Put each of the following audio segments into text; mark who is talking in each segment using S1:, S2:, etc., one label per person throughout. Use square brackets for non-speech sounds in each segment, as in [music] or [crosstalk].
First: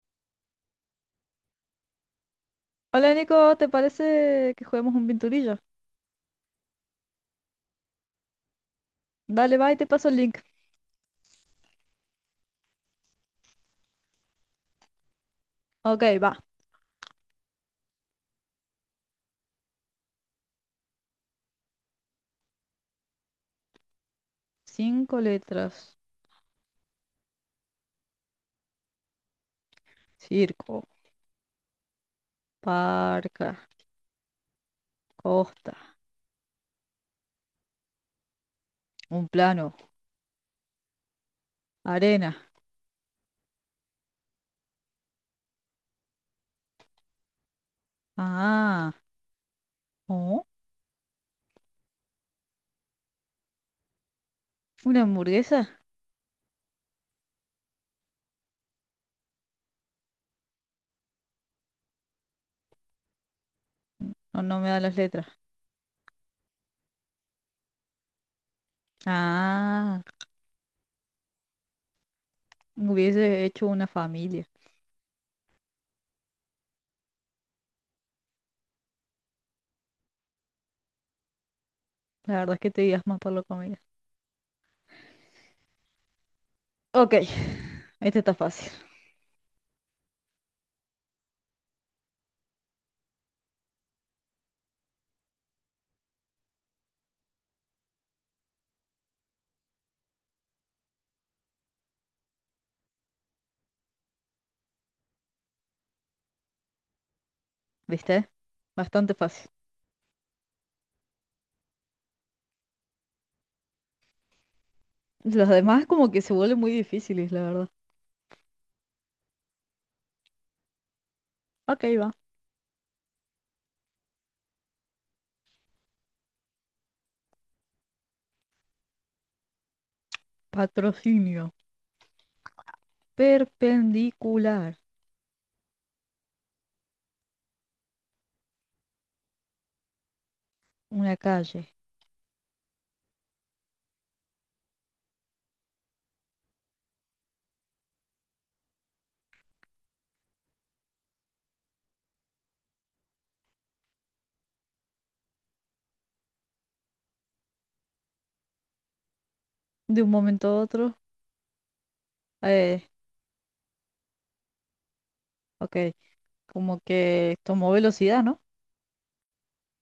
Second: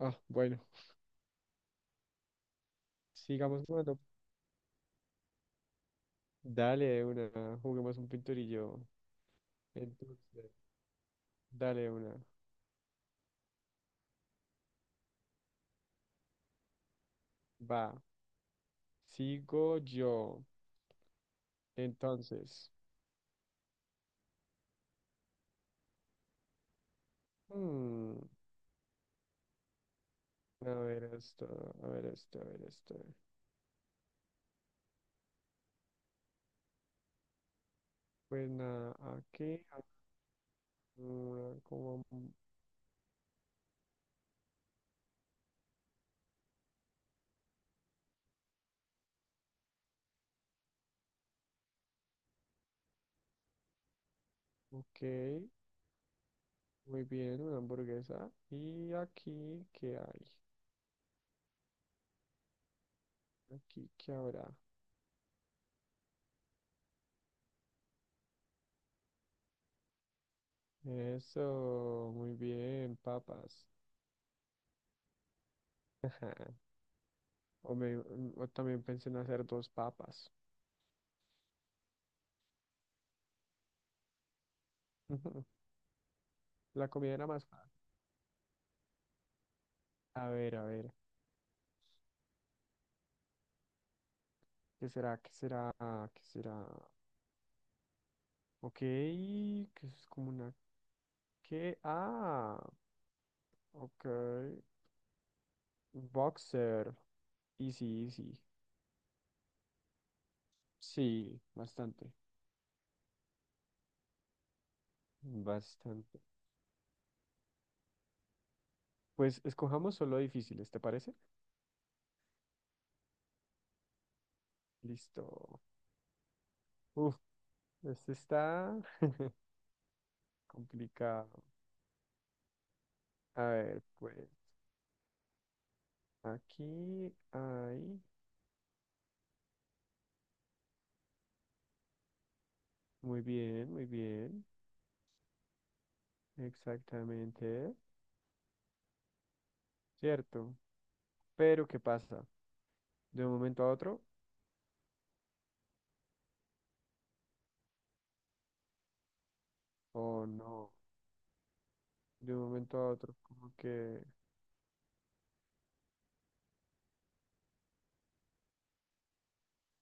S1: Ah, bueno,
S2: Hola Nico,
S1: sigamos
S2: ¿te
S1: jugando.
S2: parece que juguemos un pinturillo?
S1: Dale de una, juguemos un pinturillo.
S2: Dale, va y te paso el
S1: Entonces,
S2: link.
S1: dale de una.
S2: Ok, va.
S1: Va, sigo yo. Entonces,
S2: Cinco letras.
S1: hmm, a
S2: Circo,
S1: ver esto, a ver esto, a ver esto.
S2: parca, costa,
S1: Pues nada,
S2: un
S1: aquí,
S2: plano,
S1: una como,
S2: arena. Ah, ¿oh?
S1: ok,
S2: ¿Una hamburguesa?
S1: muy bien, una hamburguesa. Y aquí, ¿qué hay? Aquí, ¿qué
S2: No,
S1: habrá?
S2: no me da las letras. Ah,
S1: Eso, muy bien,
S2: hubiese hecho
S1: papas.
S2: una familia.
S1: [laughs] O también pensé en hacer dos papas.
S2: La verdad es que te digas más por la comida.
S1: [laughs] La
S2: Ok,
S1: comida era más fácil.
S2: [laughs] este está fácil,
S1: A ver, a ver. ¿Qué será? ¿Qué será? ¿Qué será? Ok, que es como una... ¿Qué? Ok. Boxer. Easy,
S2: ¿viste?
S1: easy. Sí,
S2: Bastante fácil.
S1: sí, bastante.
S2: Los demás como
S1: Bastante.
S2: que se vuelven muy difíciles, la verdad.
S1: Pues escojamos solo difíciles, ¿te parece?
S2: Ok, va.
S1: Listo. Uf, este está [laughs] complicado.
S2: Patrocinio.
S1: A ver, pues
S2: Perpendicular.
S1: aquí hay...
S2: Una calle.
S1: Muy bien, muy bien. Exactamente, cierto. Pero ¿qué pasa? De un momento a otro,
S2: De un
S1: o
S2: momento a
S1: no,
S2: otro,
S1: de un momento
S2: eh,
S1: a otro, como que
S2: ok, como que tomó velocidad, ¿no?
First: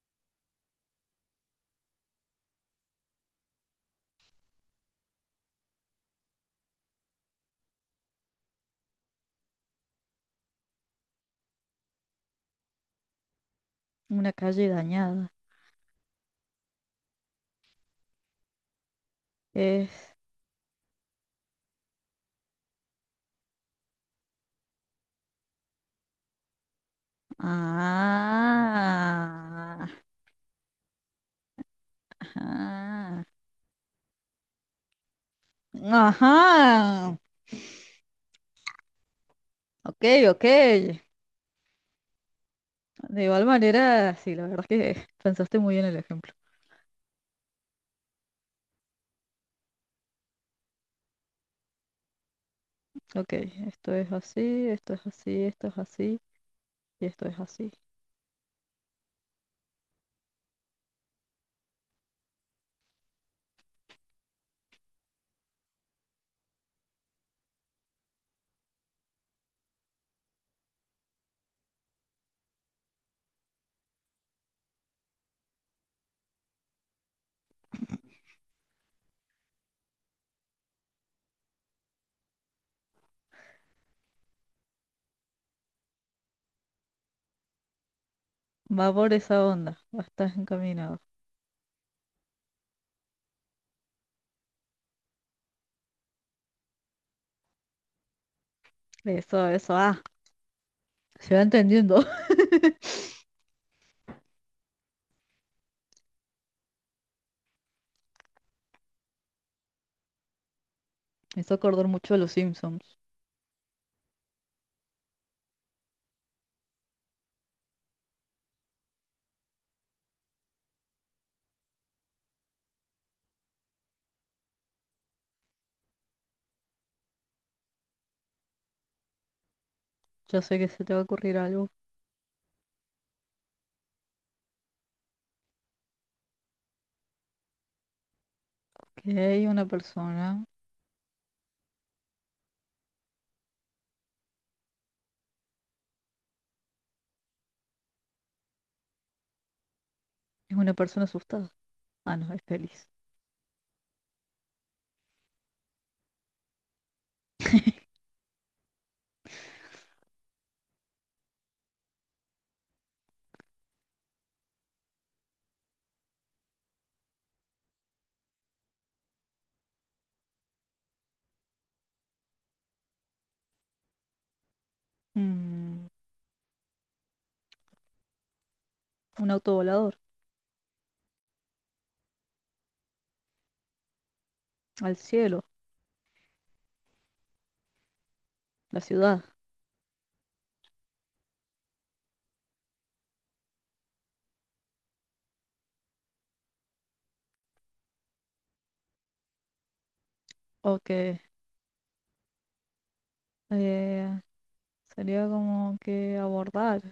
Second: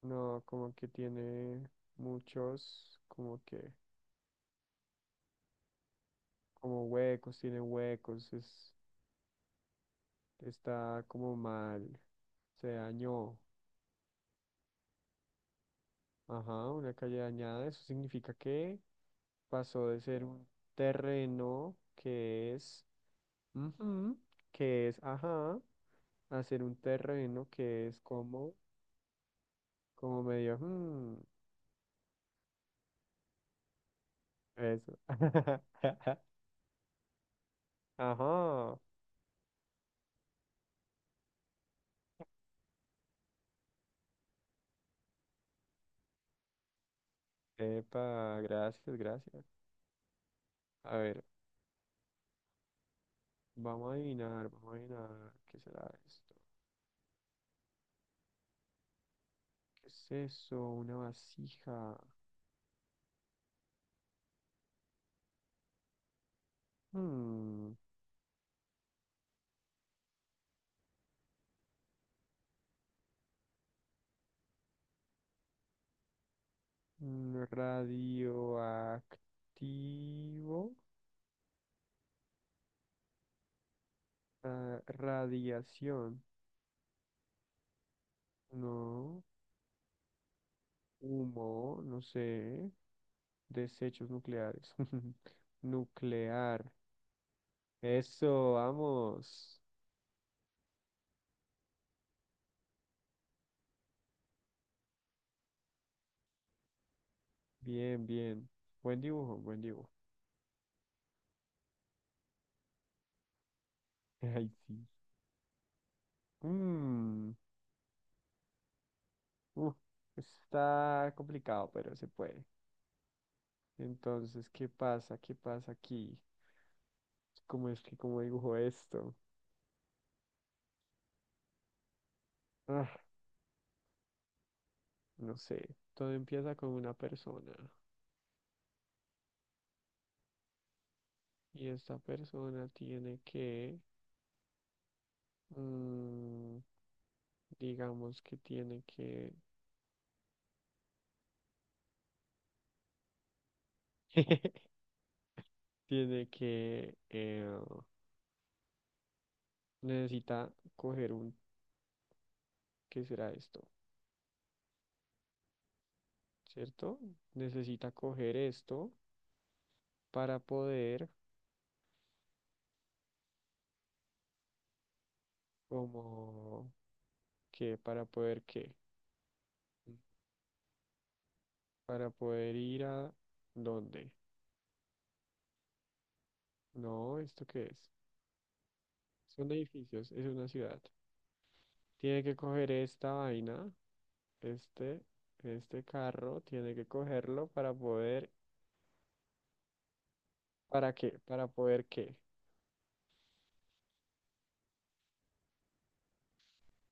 S1: no, como que tiene muchos, como que, como huecos, tiene huecos, es, está como mal, se dañó.
S2: Una calle dañada.
S1: Ajá, una calle dañada, eso significa que pasó de
S2: Es...
S1: ser un terreno que es, ujú, que es, ajá, a ser un terreno que es como.
S2: Ah,
S1: Como medio,
S2: ajá.
S1: eso. [laughs]
S2: Ajá.
S1: Ajá.
S2: Ok, ok. De igual manera, sí, la verdad es que pensaste muy bien el ejemplo.
S1: Epa, gracias, gracias. A ver,
S2: Ok,
S1: vamos
S2: esto
S1: a
S2: es
S1: adivinar,
S2: así,
S1: vamos a
S2: esto es
S1: adivinar.
S2: así,
S1: ¿Qué
S2: esto es
S1: será
S2: así
S1: esto?
S2: y esto es así.
S1: ¿Qué es eso? Una vasija. Hmm, radioactivo. Ah, radiación.
S2: Va por
S1: No.
S2: esa onda, va, estás encaminado.
S1: Humo, no sé. Desechos nucleares. [laughs] Nuclear. Eso,
S2: Eso,
S1: vamos.
S2: eso, ah, se va entendiendo.
S1: Bien, bien. Buen dibujo, buen dibujo.
S2: Me hizo acordar mucho de los Simpsons.
S1: [laughs] Ay, sí. Mm, uf, está complicado, pero se puede. Entonces, ¿qué pasa? ¿Qué pasa aquí? ¿Cómo es que cómo dibujo esto?
S2: Ya sé que se te va a ocurrir algo.
S1: Ah, no sé. Todo empieza con una persona.
S2: Que una persona.
S1: Y esta persona tiene que, mm, digamos que tiene que,
S2: Es una persona asustada. Ah, no, es feliz.
S1: [laughs] tiene que, necesita coger un, ¿qué será esto? ¿Cierto? Necesita coger esto para poder,
S2: Mm,
S1: como, qué. ¿Para poder qué?
S2: un auto volador.
S1: Para poder ir a dónde.
S2: Al cielo.
S1: No, ¿esto qué es?
S2: La ciudad.
S1: Son edificios, es una ciudad. Tiene que coger esta vaina, este, este carro, tiene que cogerlo para poder,
S2: Ok.
S1: ¿para qué? Para poder qué.
S2: eh, Sería como que abordar.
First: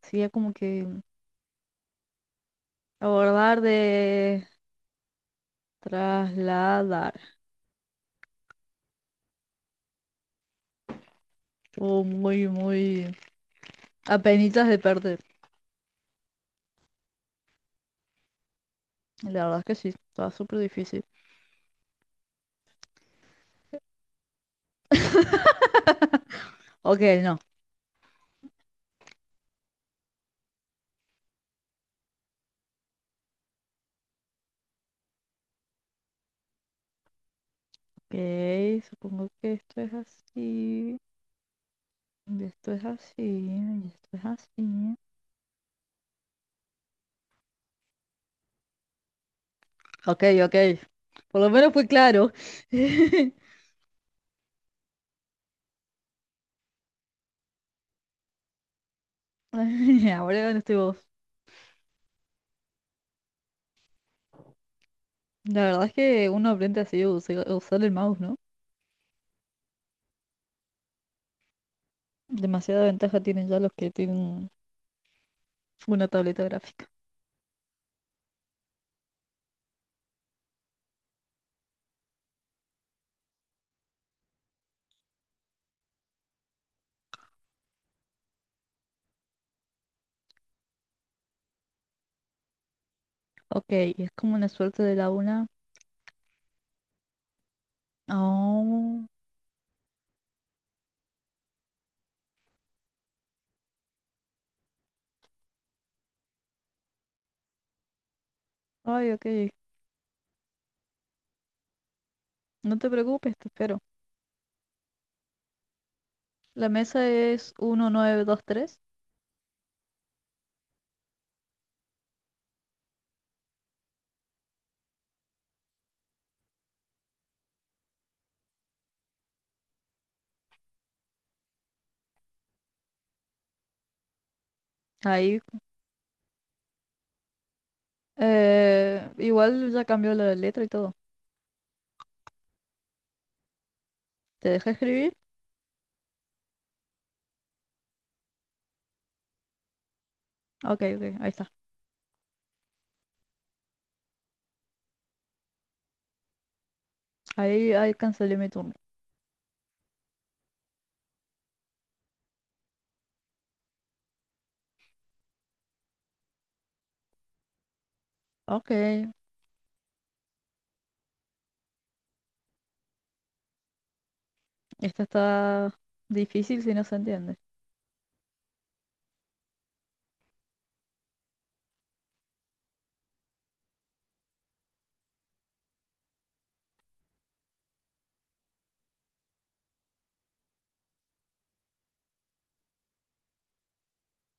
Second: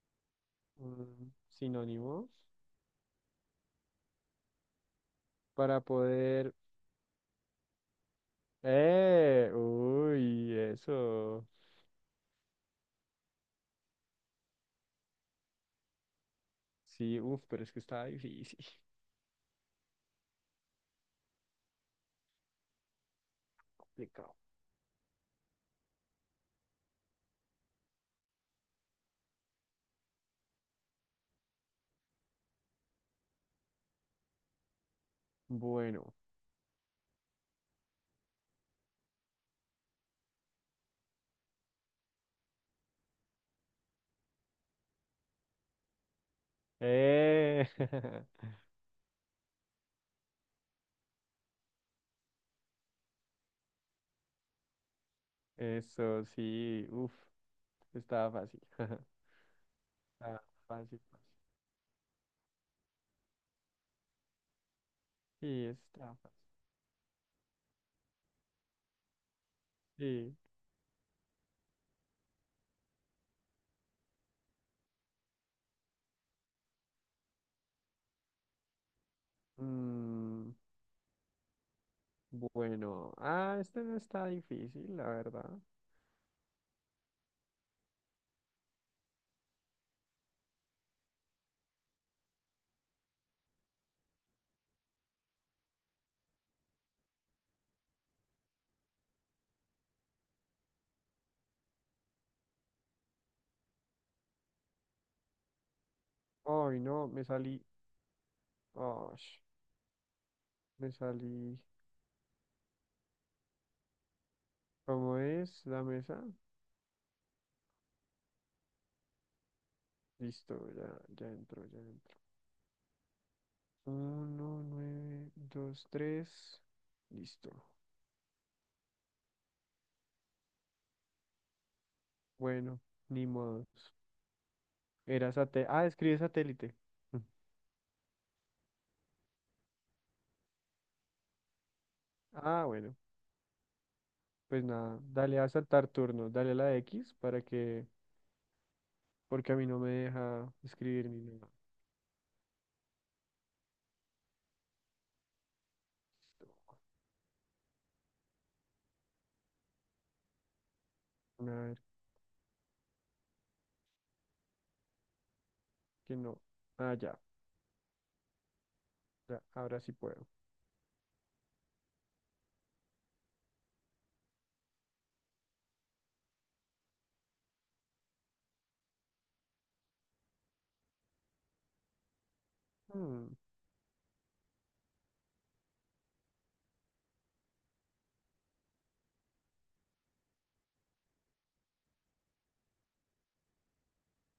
S2: Sería como que
S1: Mm, sinónimos.
S2: abordar de
S1: Para poder...
S2: trasladar.
S1: ¡Eh! ¡Uy! Eso.
S2: O muy, muy. Apenitas de perder.
S1: Sí, uff, pero es que estaba difícil.
S2: La verdad es que sí. Estaba súper difícil.
S1: [laughs] Complicado.
S2: Ok, no.
S1: Bueno.
S2: Ok, supongo que esto es así. Y esto es así, y esto es así.
S1: Eh, [laughs]
S2: Ok, ok. Por lo menos fue claro. [laughs]
S1: eso sí. Uf, estaba fácil. [laughs]
S2: [laughs]
S1: Estaba
S2: Ahora estoy vos.
S1: fácil, fácil.
S2: La
S1: Sí,
S2: verdad es
S1: estaba
S2: que
S1: fácil.
S2: uno aprende así a usa- a usar el mouse, ¿no?
S1: Sí.
S2: Demasiada ventaja tienen ya los que tienen una tableta gráfica.
S1: Mm, bueno. Ah, este no está difícil, la verdad.
S2: Ok, y es como una suerte de la una. Oh,
S1: Ay, no, me salí.
S2: ay,
S1: Oh,
S2: ok.
S1: me salí.
S2: No te preocupes, te espero.
S1: ¿Cómo es la mesa?
S2: La mesa es 1923.
S1: Listo, ya, ya entro, ya entro. 1, 9, 2, 3. Listo. Bueno, ni modos. Era
S2: Ahí.
S1: satélite. Ah, escribe satélite. [laughs]
S2: Igual ya cambió la letra y todo.
S1: Ah, bueno,
S2: ¿Te
S1: pues
S2: deja
S1: nada,
S2: escribir?
S1: dale a saltar turno, dale a la X para que, porque a mí no me deja
S2: Ok, ok,
S1: escribir ni
S2: ahí
S1: nada.
S2: está. Ahí cancelé mi turno.
S1: A ver, que no. Ah, ya,
S2: Ok,
S1: ya, ahora sí puedo.
S2: esta está difícil si no se entiende.
S1: Hmm,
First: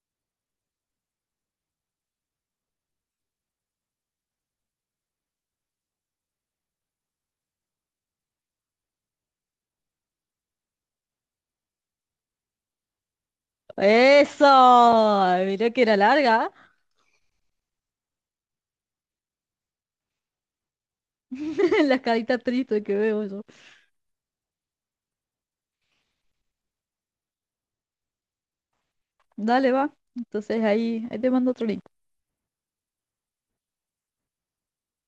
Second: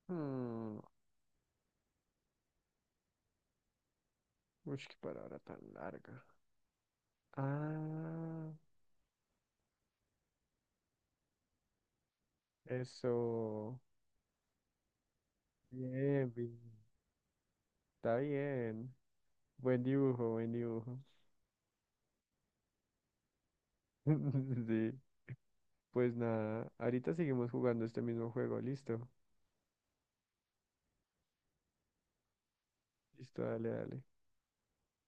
S1: hmm. Uy, qué palabra tan larga. Ah, eso.
S2: ¡Eso! Mirá que era
S1: Bien, bien,
S2: larga.
S1: está bien. Buen dibujo, buen dibujo.
S2: [laughs] La carita triste que veo yo.
S1: [laughs] Sí, pues nada, ahorita seguimos jugando este mismo juego, listo.
S2: Dale, va. Entonces ahí te mando otro link.
S1: Listo, dale, dale.